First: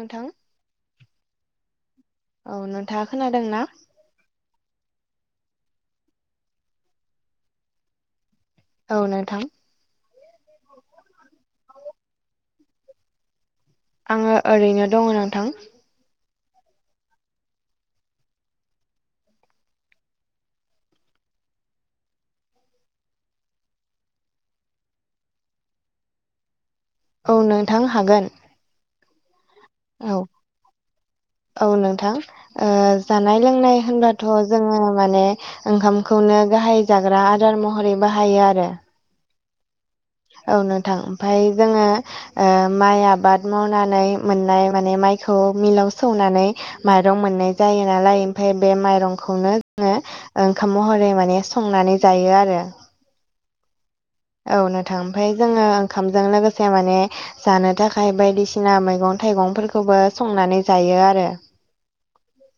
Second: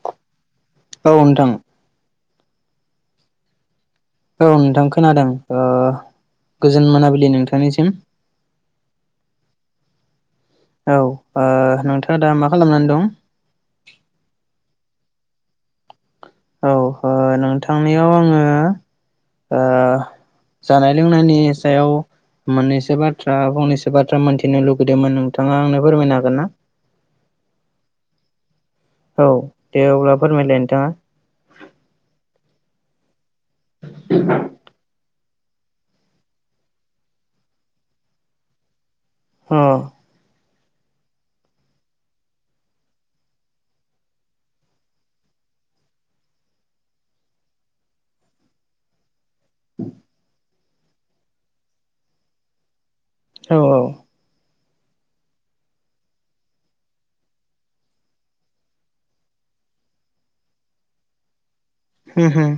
नोंथां औ नोंथां। औ नोंथाङा खोनादों ना? औ नोंथां खोनादों गोजोन मोनाबिलि नोंथांनिसिम। औ नोंथां औ ओ नोंथाङा दा मा खालामनानै दं। आङो ओरैनो दङ नोंथां। औ नोंथांनियाव आङो ओ जानाय लोंनायनि सायाव मोननैसो बाथ्रा फंनैसो बाथ्रा मोनथिनो लुुबैदोंमोन नोंथाङा आंनो फोरमायनो हागोनना? औ नोंथां हागोन। औ दे अब्ला औ फोरमायलाय नोंथाङा। औ नोंथां ओ जानाय लोंनाय होनबाथ' जोङो माने ओंखामखौनो गाहाय जाग्रा आदार महरै बाहायो आरो। अ औ नोंथां ओमफ्राय जोङो ओ माइ आबाद मावनानै मोननाय माने माइखौ मिलाव सौनानै माइरं मोननाय जायो नालाय ओमफ्राय बे माइरंखौनो जोङो ओंखाम महरै माने संनानै जायो आरो। औ औ औ नोंथां ओमफ्राय जोङो ओंखामजों लोगोसे माने जानो थाखाय बायदिसिना मैगं थाइगंफोरखौबो संनानै जायो आरो। उम हम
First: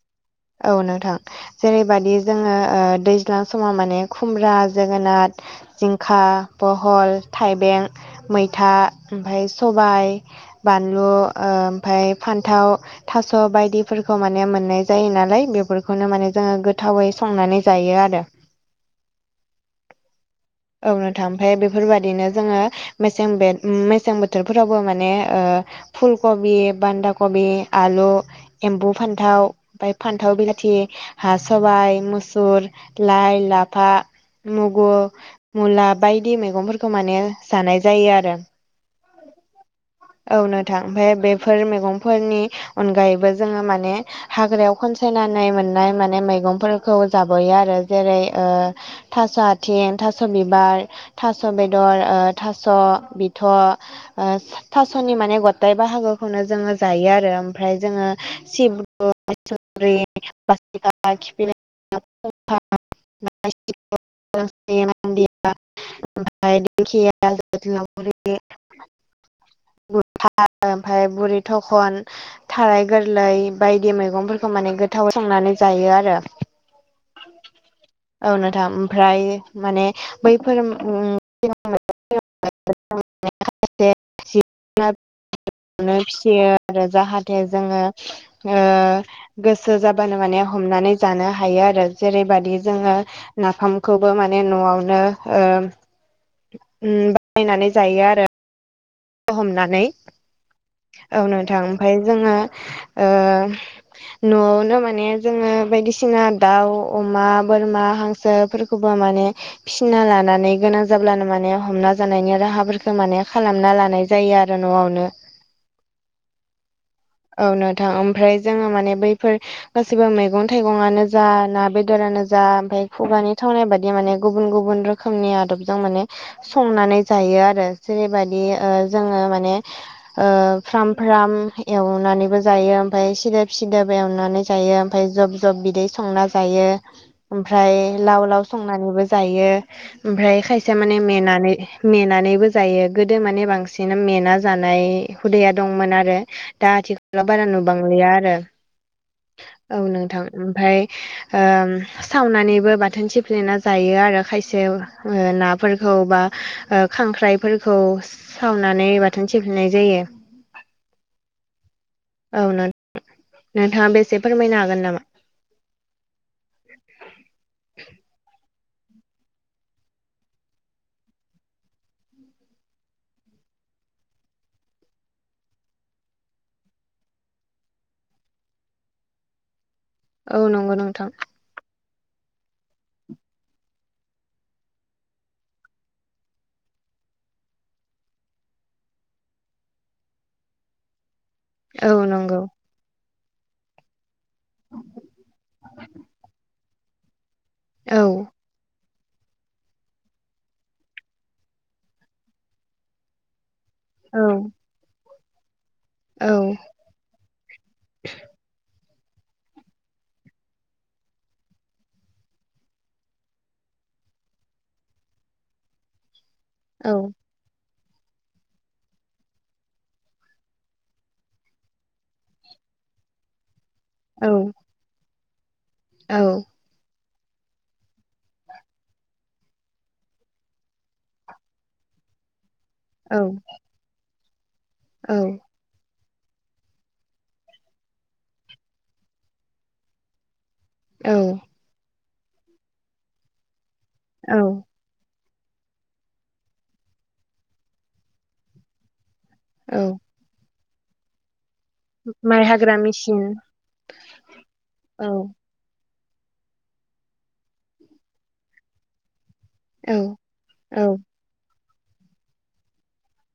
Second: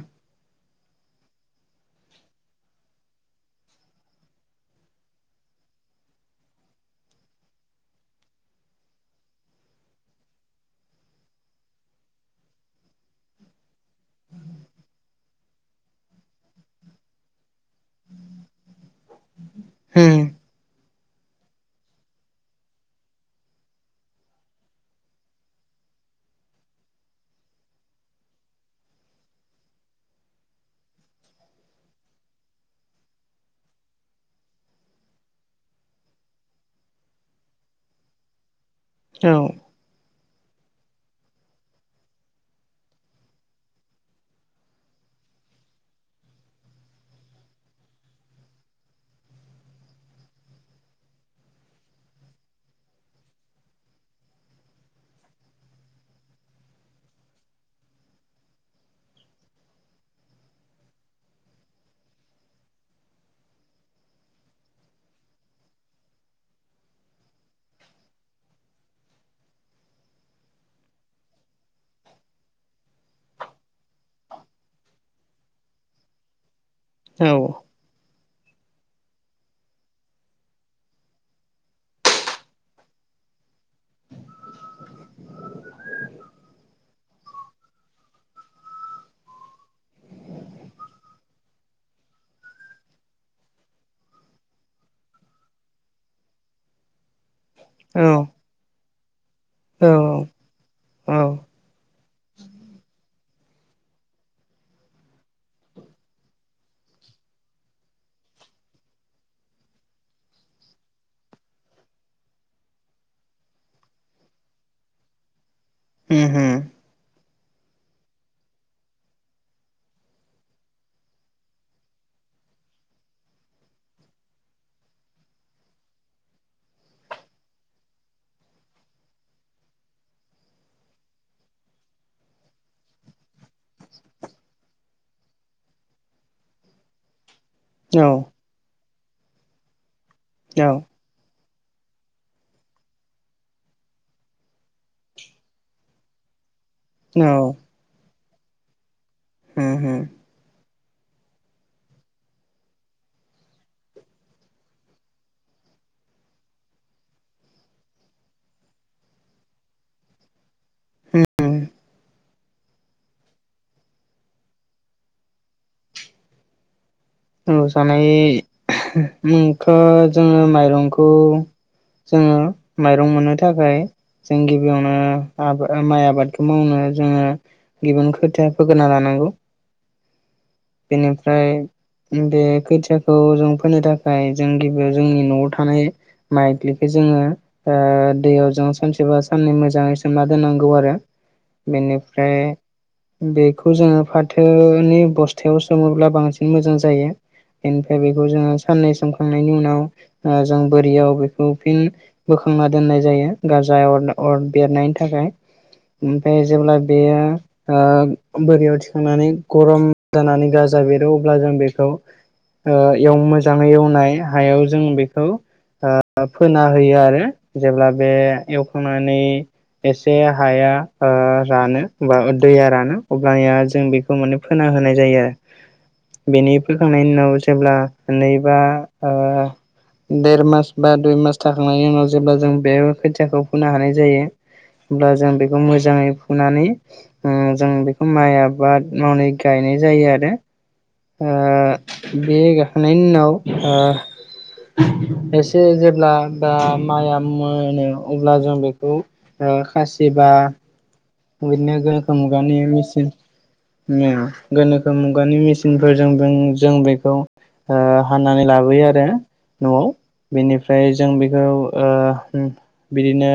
औ नोंथां जेरैबादि जोङो ओ दैज्लां समाव माने खुमब्रा जोगोनात जिंखा, बहल, थाइबें, मैथा, ओमफ्राय सबाइ बानलु ओ ओमफ्राय फान्थाव थास' बायदिफोरखौ माने मोननाय जायो नालाय बेफोरखौनो माने जोङो गोथावै संनानै जायो आरो। उम औ नोंथां ओमफाय बेफोरबायदिनो जोङो मेसें बे मेसें बोथोरफोरावबो माने ओ फुलकबि बान्दा कबि आलु एम्बु फान्थाव ओमफ्राय फान्थाव बिलाथि हा सबाइ, मुसुर, लाइ, लाफा, मुगु मुला बायदि मैगंफोरखौ माने जानाय जायो आरो औ औ नोंथां ओमफ्राय बेफोर मैगंफोरनि अनगायैबो जोङो माने हाग्रायाव खनसायनानै मोननाय माने मैगंफोरखौ जाबोयो आरो जेरै ओ थास' आथिं, थास' बिबार थास' बेदर ओ थास' बिथ' ओ थास'नि माने गथाय बाहागोखौनो जोङो जायो आरो ओमफ्राय जोङो सिब्रु माइसुद्रि, बासिखा, खिफि लेवा, [unintelligible] [unintelligible] ओमफ्राय दिंखिया [unintelligible] [unintelligible] ओमफ्राय बुरि थखन थाराइ गोरलै बायदि मैगंफोरखौ माने गोथाव संनानै जायो आरो। औ औ नोंथां ओमफ्राय माने बैफोर [unintelligible] जिब जुनार फिसियो आरो जाहाथे जोङो ओ गोसो जाबानो माने हमनानै जानो हायो आरो जेरैबादि जोङो नाफामखौबो माने न'वावनो ओम उम बाहायनानै औ जायो आरो हमनानै औ औ नोंथां ओमफाय जोङो ओ न'वावनो माने जोङो बायदिसिना दाउ अमा बोरमा हांसोफोर खौबो माने फिसिना लानानै गोनां जाब्लानो माने हमना जानायनि राहाफोरखौ माने खालामना लानाय जायो आरो न'वावनो उम हुम औ नोंथां ओमफ्राय जोङो माने बैफोर गासैबो मैगं थाइगङानो जा ना बेदरानो जा ओमफ्राय खुगानि थावनाय बादि माने गुबुन गुबुन रो खोमनि आदबजों माने संनानै जायो आरो जेरैबादि ओ जोङो माने ओ फ्राम फ्राम एवनानैबो जायो ओमफ्राय सिदोब सिदोब एवनानै जायो ओमफ्राय जब जब बिदै संना जायो। ओमफ्राय औ लाव लाव संनानैबो जायो ओमफ्राय औ खायसे माने मेनानै मेनानैबो जायो गोदो माने बांसि मेना जानाय हुदाया दंमोन आरो दा आथिखालाव बारा नु नुबांलिया आरो होम औ होम नोंथां ओमफ्राय ओम सावनानैबो बाथोन सिफ्लेना जायो आरो खायसे ओ नाफोरखौ बा ओ खांख्राइफोरखौ सावनानै बाथोन सफ्लेनाय जायो। उम औ नोंथां नोंथाङाबो एसे फोरमायनो हागोन नामा? [inaudible] औ जानाय [unintelligible] माइरंखौ जोङो माइरं मोननो थाखाय जों गिबियावनो आ माइ आबादखौ मावनो जोङो गिबियानो खोथिया फोगोरना लानांगौ औ नंगौ नोंथां बेनिफ्राय बे खोथियाखौ जों फोनो थाखाय जों गिबियाव जोंनि न'आव थानाय माइदलिखौ जोङो ओ दैयाव जों सानसेबा साननै मोजाङै सोमना दोननांगौ आरो औ बेनिफ्राय नंगौ बेखौ जोङो फाथोनि बस्थायाव सोङोब्ला बांसिन मोजां जायो ओमफाय औ जों बेखौ साननै सान खांनायनि उनाव जों बोरियाव बेखौ फिन बोखांना दोननाय जायो गाजा अर औ अर बेरनायनि थाखाय औ ओमफ्राय जेब्ला बेयो ओ बोरियाव थिखांनानै गरम जानानै गाजा बेरो अब्ला जों बेखौ ओ एव मोजाङै एवनाय हायाव जों बेखौ ओ ओ फोना औ होयो आरो जेब्ला बे एवखांनानै एसे हाया ओ रानो बा दैया रानो अब्लानिया जों बे खौ औ माने फोना होनाय जायो आरो बेनि फोखांनायनि उनाव जेब्ला नैबा ओ देर मास बा दुइ मास थाखांनायनि उनाव जेब्ला जों बे औ खोथियाखौ फुनो हानाय जायो होनोमब्ला औ जों बेखौ मोजाङै फुनानै उम जों बेखौ माइ आबाद मावनानै गायनाय जायो आरो औ ओ बे गाखांनायनि उनाव ओ औ एसे जेब्ला दा माया मोनो अब्ला जों बेखौ ओ औ खासि बा बिदिनो गोनोखो माइ मुगानि हाग्रा मेचिन मेसिन गोनोखो औ मुगानि मिस [unintelligible] जों बेखौ ओ हाननानै लाबोयो आरो न'आव औ औ बेनिफ्राय जों बेखौ ओ बिदिनो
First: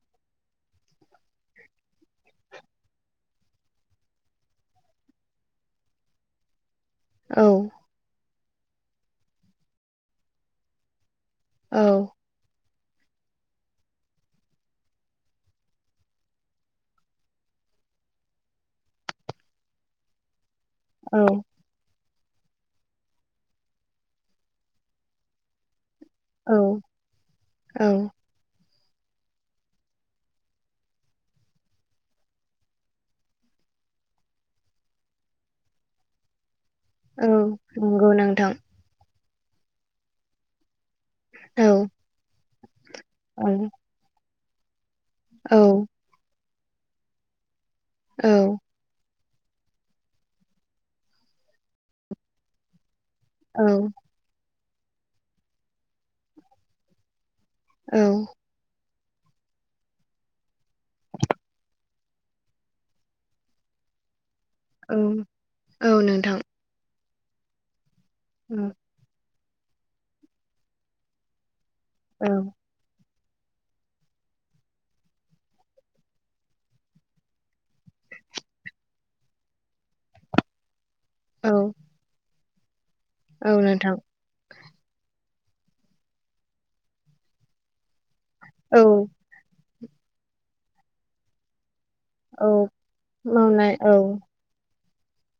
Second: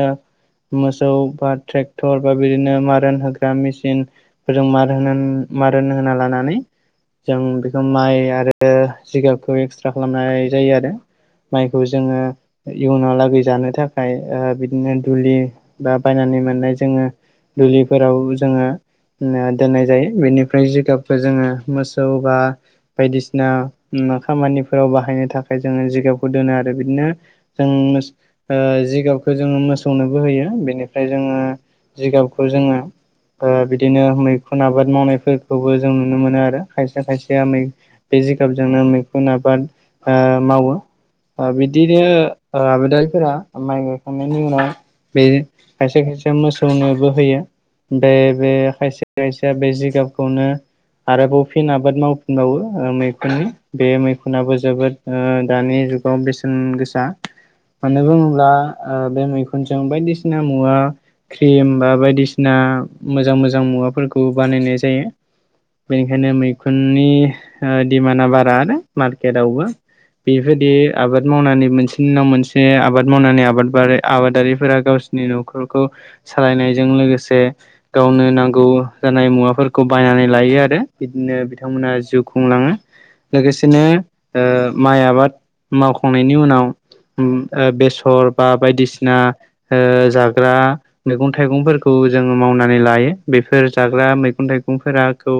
मोसौ बा ट्रेक्ट'र बा बिदिनो मारोन होग्रा मेसिनजों मार होन मारोन होना लानानै जों औ बेखौ माइ आरो जिगाबखौ एक्सट्रा खालामनाय जायो आरो औ माइखौ जोङो इयुनाव लागै जानो ओ थाखाय बिदिनो दुलि बा बायनानै मोननाय जोङो दुलिफोराव जोङो दोननाय जायो बेनिफ्राय जिगाबखौ जोङो औ मोसौ बा बायदिसिना खामानिफोराव बाहायनो थाखाय जोङो जिगाब खौ दोनो आरो बिदिनो जों औ ओ जिगाबखौ जोङो मोसौनोबो होयो बेनिफ्राय जोङो जिगाबखौ जोङो बिदिनो मैखुन आबाद मावनायफोरखौबो जों नुनो मोनो आरो खायसे खायसेया नंगौ बे नोंथां जिगाबजोंनो मैखुन आबाद मावो औ बिदिनो आबादारिफोरा औ माइ गायखांनायनि उनाव बे औ खायसे खायसे मोसौनोबो होयो औ ओमफ्राय बे खायसे खायसेया बे जिगाबखौनो आरोबाव फिन आबाद मावफिनबावो मैखुन औ बे मैखुनाबो जोबोद दानि जुगाव बेसेन गोसा मानो बुङोब्ला बे मैखुनजों बायदिसिना मुवा क्रिम बा बायदिसिना मोजां मोजां मुवाफोरखौ बानायनाय औ जायो औ बेनिखायनो नोंथां मैखुननि दिमान्डआ बारा औ आरो मार्केटआवबो बेबायदि आबाद मावनानै मोनसेनि उनाव औ मोनसे आबाद आबाद मावनानै आबाद आबादारिफोरा गावस़ोरनि न'खरखौ सालायनायजों लोगोसे गावनो नांगौ जानाय मुवाफोरखौ बायनानै लायो आरो बिदिनो औ बिथांमोना जिउ खुंलाङो औ लोगोसेनो नोंथां ओ माइ आबाद मावखांनायनि उनाव ओ ओम बेसर बा औ बायदिसिना ओ जाग्रा मैगं थाइगंफोरखौ खौ जोङो औ मावनानै लायो बेफोर मावनाय औ जाग्रा मैगं थाइगं सुबुंफोराखौ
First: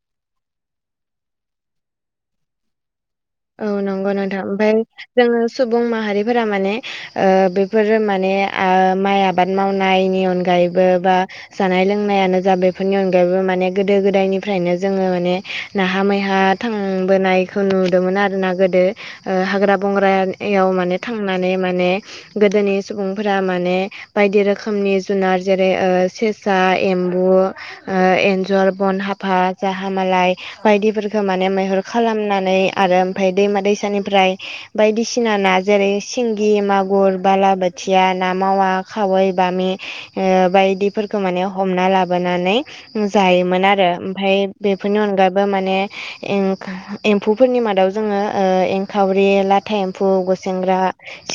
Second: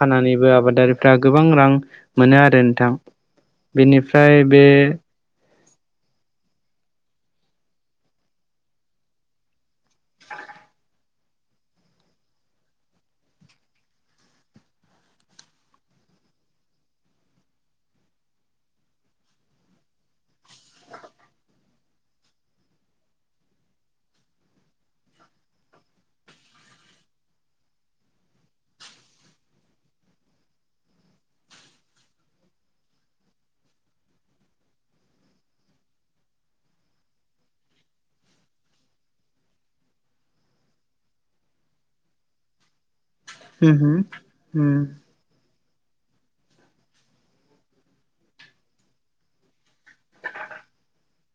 फाननानैबो आबादारिफ्रा गोबां रां मोनो आरो नोंथां औ नंगौ नोंथां बेनिफ्राय बे ओमफाय जोङो सुबुं माहारिफोरा माने ओ बेफोर माने माइ आ आबाद मावनायनि अनगायैबो बा जानाय लोंनायानो जा बेफोरनि अनगायैबो माने गोदो गोदायनिफ्रायनो जोङो माने नाहा मैहा थांबोनायखौ नु दोंमोन आरो ना गोदो हाग्रा बंग्रायाव माने थांनानै माने गोदोनि सुबुंफोरा माने बायदि रोखोमनि जुनार जेरै सेसा एमबु ओ एनजर बन हाफा जाहा मालाय बायदिफोरखौ माने मैहुर खालामनानै आरो ओमफ्राय दैमा दैसानिफ्राय बायदिसिना ना जेरै सिंगि मागुर बालाबाथिया ना मावा खावै बामि ओ बायदिफोरखौ माने हमना लाबोनानै जायोमोन होम आरो ओमफाय होम बेफोरनि अनगायबो माने एमफौ फोरनि मादाव जोङो एंखावरि लाथा एमफौ गुसेंग्रा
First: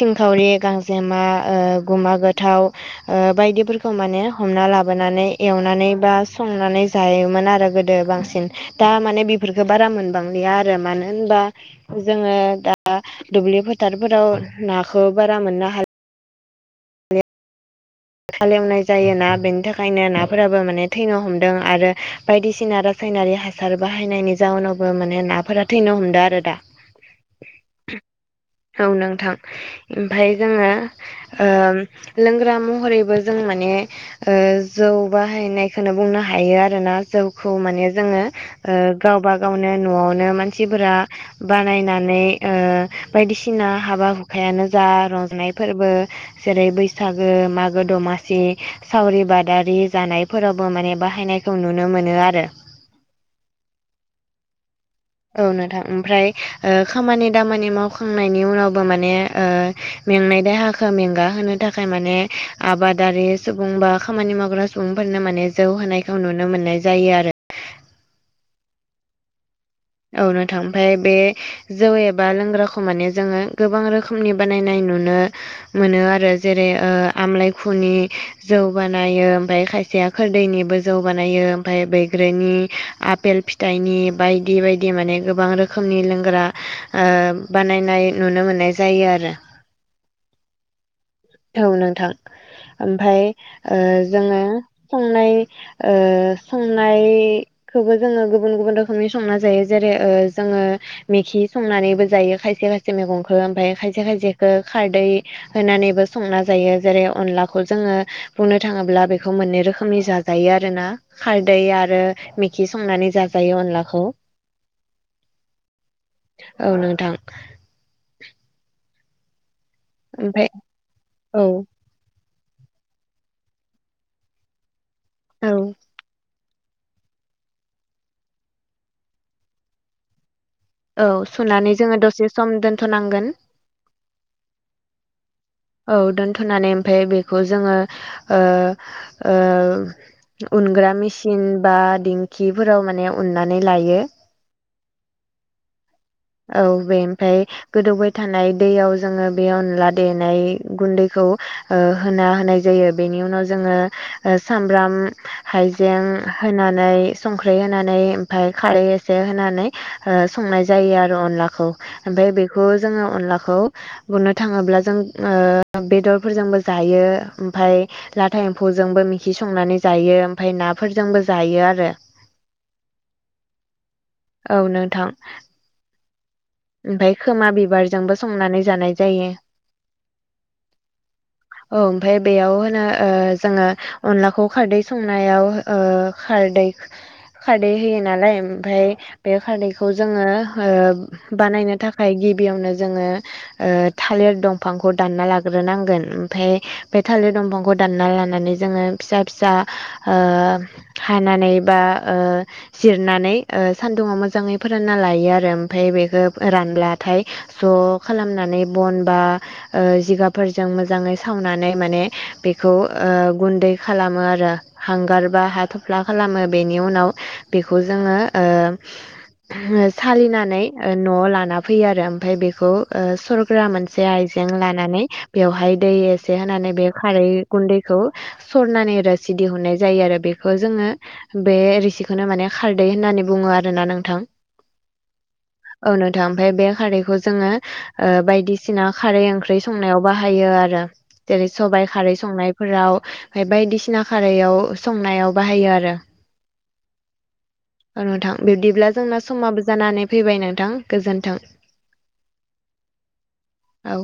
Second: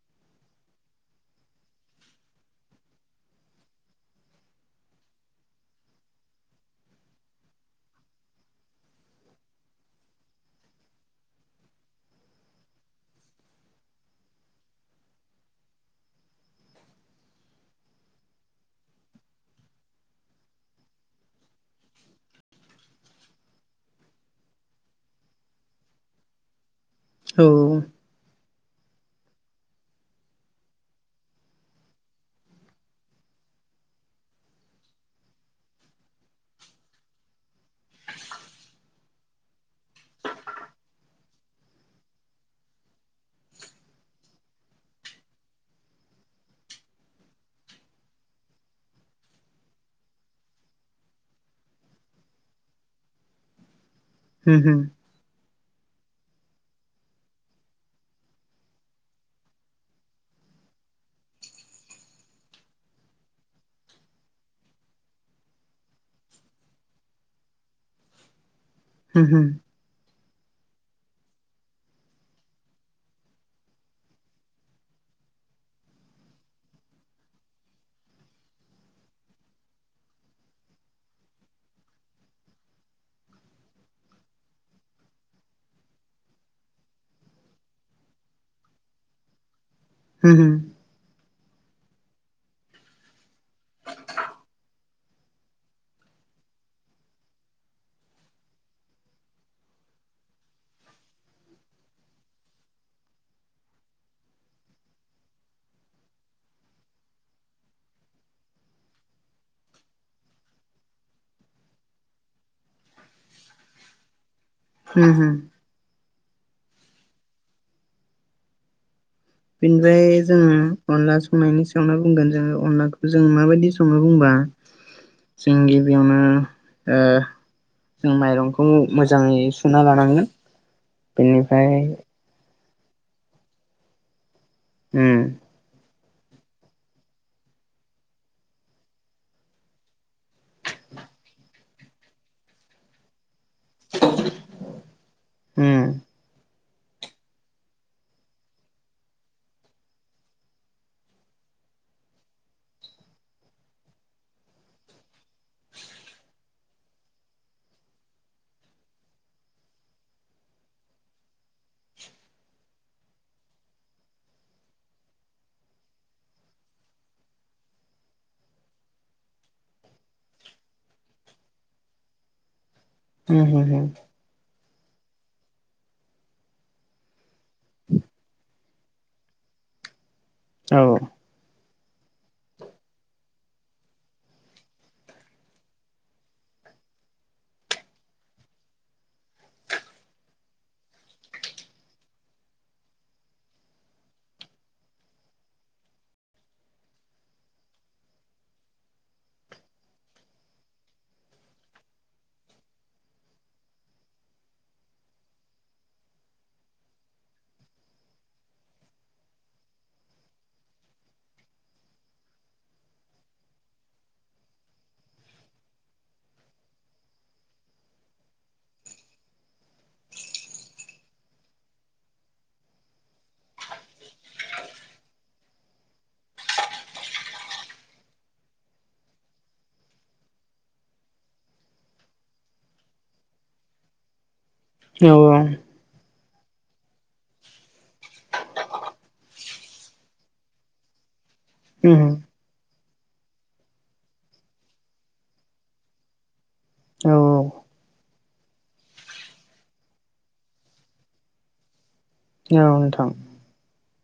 सिंखावरि गांजेमा ओ गुमा गोथाव ओ बायदिफोरखौ माने हमना लाबोनानै एवनानै बा संनानै जायोमोन आरो गोदो बांसिन दा माने बेफोरखौ बारा मोनबांलिया आरो मानो होनबा जोङो दा दुब्लि फोथारफोराव नाखौ बारा मोननो हालि हाल एवनाय जायो ना बेनि थाखायनो नाफोराबो माने थैनो हमदों आरो बायदिसिना रासायनारि हासार बाहायनायनि जाउनावबो माने नाफोरा थैनो हमदों आरो दा औ औ नोंथां ओमफ्राय जोङो ओ लोंग्रा महरैबो जों माने ओ जौ बाहायनायखौनो बुंनो हायो आरोना जौखौ माने जोङो ओ गाव बागावनो न'आवनो मानसिफोरा बानायनानै ओ बायदिसिना हाबा हुखायानो जा रंजानाय फोरबो जेरै बैसागो मागो गो दमासि सावरि बादारि जानायफोरावबो माने बाहायनायखौ नुनो मोनो आरो हो होम औ नोंथां ओमफ्राय ओ खामानि दामानि मावखांनायनि उनावबो माने ओ मेंनाय देहाखौ मेंगा होनो थाखाय माने आबादारि सुबुं बा खामानि मावग्रा सुबुंफोरनो माने जौ होनायखौ नुनो मोननाय जायो आरो होम-होम औ नोथां ओमफाय बे जौ एबा लोंग्राखौ माने जोङो गोबां रोखोमनि बानायनाय नुनो मोनो आरो जेरै आमलाय खुनि जौ बानायो ओमफ्राय खायसेया खोरदैनिबो जौ बानायो ओमफ्राय बैग्रोनि आपेल फिथाइनि बाय बायदि बायदि माने गोबां रोखोमनि लोंग्रा बानायनाय नुनो मोननाय जायो आरो हो होम औ नोंथां ओमफ्राय जोङो संनाय ओ संनाय खौबो जोङो गुबुन गुबुन रोखोमनि संना जायो जेरै ओ जोङो मेखि संनानैबो जायो खायसे खायसे मैगंखौ ओमफ्राय खायसे खायसेखौ खारदै होनानैबो संना जायो जेरै अनलाखौ जोङो बुंनो थाङोब्ला बेखौ मोननै रोखोमनि जाजायो आरोना खारदै आरो मिखि संनानै जाजायो अनलाखौ हुम हुम औ नोंथां बेनिफ्राय ओमफाय जोङो अनला औ संनायनि संनो बुंगोन जोङो अनलाखौ जों माबायदि संनो बुंबा औ जों गिबियावनो ओ जों माइरंखौ मोजाङै सुना लानांगोन औ बेनिफ्राय सुनानै जोङो दसे सम दोनथ'नांगोन उम औ दोनथ'नानै ओमफाय बेखौ जोङो ओ-ओ उनग्रा मिसिन बा दिंखिफोराव माने उननानै लायो उम औ बे ओमफाय गोदौबाय थानाय दैयाव जोङो बे अनला देनाय गुन्दैखौ ओ होना होनाय जायो बेनि उनाव जोङो सामब्राम हाइ जें होनानै संख्रि होनानै ओमफ्राय खारै एसे होनानै संनाय जायो आरो आरो अनलाखौ ओमफ्राय बेखौ जोङो अनलाखौ बुंनो थाङोब्ला जों ओ बेदरफोरजोंबो जायो ओमफाय लाथा एम्फौजोंबो मिखि संनानै जायो ओमफाय नाफोरजोंबो जायो आरो हुम-हुम-हुम औ नोंथां ओमफाय खोमा बिबारजोंबो संनानै जानाय जायो। औ औ ओमफाय बेयाव होनो ओ जोङो अनलाखौ खारदै संनायाव ओ खारदै खारदै होयो नालाय ओमफाय बे खारदैखौ जोङो ओ बानायनो थाखाय गिबियावनो जोङो ओ थालिर दंफांखौ दानना लाग्रोनांगोन ओमफाय बे थालिर दंफांखौ दानना लानानै जोङो फिसा फिसा ओ हानानै बा ओ जिरनानै ओ सान्दुङाव मोजाङै फोरानना लायो आरो ओमफाय बेखो रानब्लाथाय ज' खालामनानै बन बा ओ जिगाबफोरजों मोजाङै सावनानै माने बेखौ ओ गुन्दै खालामो आरो हांगार बा हा थफ्ला खालामो बेनि उनाव बेखौ जोङो ओ सालिनानै ओ न'आव लाना फैयो आरो ओमफाय बेखौ ओ सरग्रा मोनसे आयजें लानानै बेवहाय दै एसे होनानै बे खारै गुन्दैखौ सरनानै रोसि दिहुननाय जायो आरो बेखौ जोङो बे रिसिखौनो माने खारदै होननानै बुङो आरोना नोंथां। औ-औ औ नोंथां ओमफाय बे खारैखौ जोङो ओ बायदिसिना खारै ओंख्रै संनायाव बाहायो आ रो जेरै सबाय उम खारै संनाय फोराव ओमफाय बायदिसिना खारैयाव संनायाव बाहायो आरो। औ औ नोंथां बिब्दिब्ला जोंना समाबो जानानै फैबाय नों थां गोजोन्थों। औ नोंथां औ